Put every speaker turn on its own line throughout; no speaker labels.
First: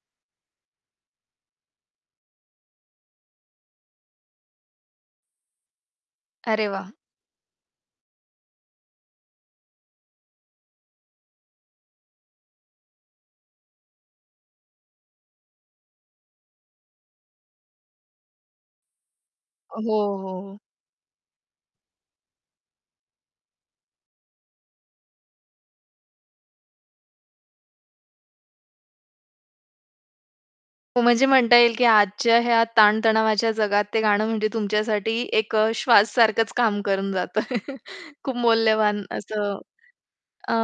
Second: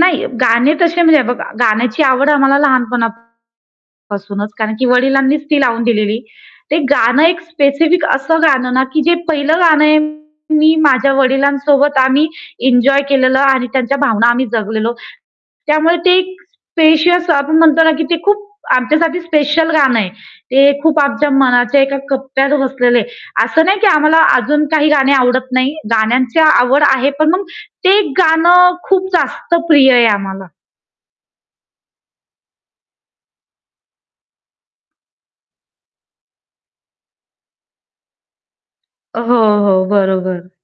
नाही, गाणे तसे म्हणजे बघा गाण्याची आवड आम्हाला लहानपणापासूनच कारण की वडिलांनीच ती लावून दिलेली.
अरे
ते
वाह!
गाणं एक स्पेसिफिक असं गाण ना, की जे पहिलं गाणं आहे मी माझ्या वडिलांसोबत आम्ही एन्जॉय केलेलं आणि त्यांच्या भावना आम्ही जगलेलो. त्यामुळे ते एक स्पेशियस आपण म्हणतो ना, की ते खूप आमच्यासाठी स्पेशल
हो,
गाणं आहे.
हो.
ते खूप आमच्या मनाच्या एका कप्प्यात बसलेलं आहे. अस नाही की आम्हाला अजून काही गाणी आवडत नाही. गाण्यांची आवड आहे पण मग ते गाण खूप जास्त प्रिय आहे आम्हाला.
हो, म्हणजे म्हणता येईल की आजच्या ह्या ताणतणावाच्या जगात ते गाणं म्हणजे तुमच्यासाठी एक अ, श्वास सारखंच काम करून जातं. खूप मौल्यवान
अ, हो,
असं.
हो. बरोबर.
अ,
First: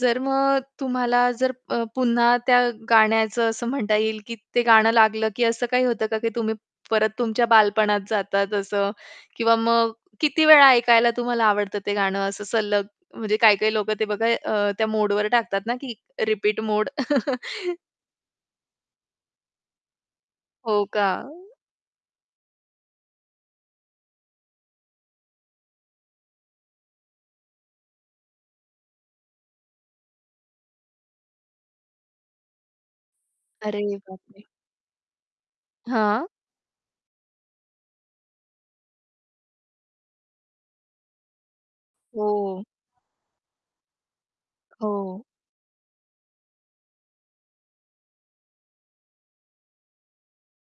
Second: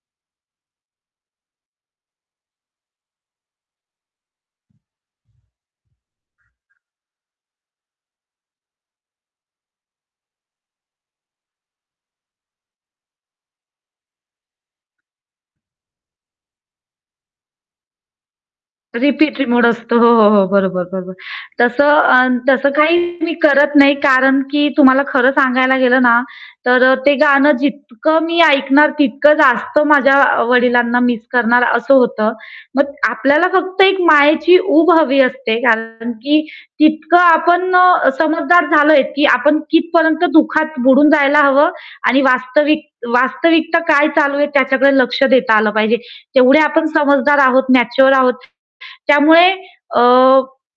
जर मग तुम्हाला जर अ, पुन्हा त्या गाण्याचं असं म्हणता येईल की ते गाणं लागलं, की असं काही होतं का, की तुम्ही परत तुमच्या बालपणात जातात असं किंवा मग किती वेळा ऐकायला तुम्हाला आवडतं ते गाणं असं सलग म्हणजे काही-काही लोकं ते बघा अ, त्या मोडवर टाकतात ना, की रिपीट मोड.
रिपीट मोड असतो. हो, हो, बरोबर,
हो का?
बरोबर. तस अ, तसं काही मी करत नाही. कारण की तुम्हाला खर सांगायला गेलं ना, तर अ, ते गाण जितक मी ऐकणार, तितक जास्त माझ्या वडिलांना मिस करणार अस होतं. मग आपल्याला
अरे
फक्त एक
बापरे!
मायेची उब हवी असते. कारण
हां.
की तितक आपण अ, समजदार झालोय की आपण कितीपर्यंत दुःखात बुडून जायला हवं आणि
हो.
वास्तविक वास्तविकता काय चालू आहे त्याच्याकडे लक्ष
हो.
देता आल पाहिजे. तेवढे आपण समजदार आहोत, मॅच्युअर आहोत. त्यामुळे अ,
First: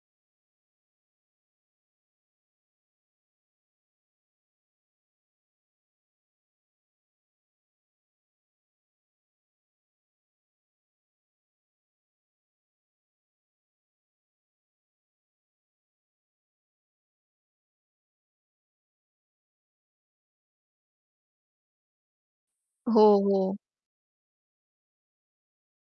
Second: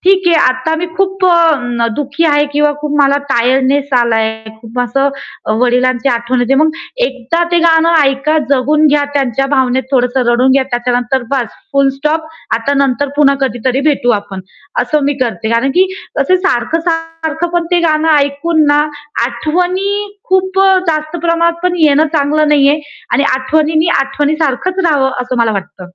ठीक आहे आता मी खूप अ, दुःखी आहे किंवा खूप मला टायर्डनेस आलाय आहे. खूप असं वडिलांची आठवण येते. मग एकदा ते गाणं ऐका जगून घ्या त्यांच्या भावनेत थोडस रडून घ्या. त्याच्यानंतर बास फुल स्टॉप आता नंतर पुन्हा कधीतरी भेटू आपण, अस मी करते. कारण की अ, सारखं-सारखं पण ते गाणं ऐकून ना, आठवणी खूप अ, जास्त प्रमाणात पण येणं चांगल नाहीये.
हो,
आणि
हो.
आठवणींनी आठवणीसारखचं रहावं अस मला वाटतं.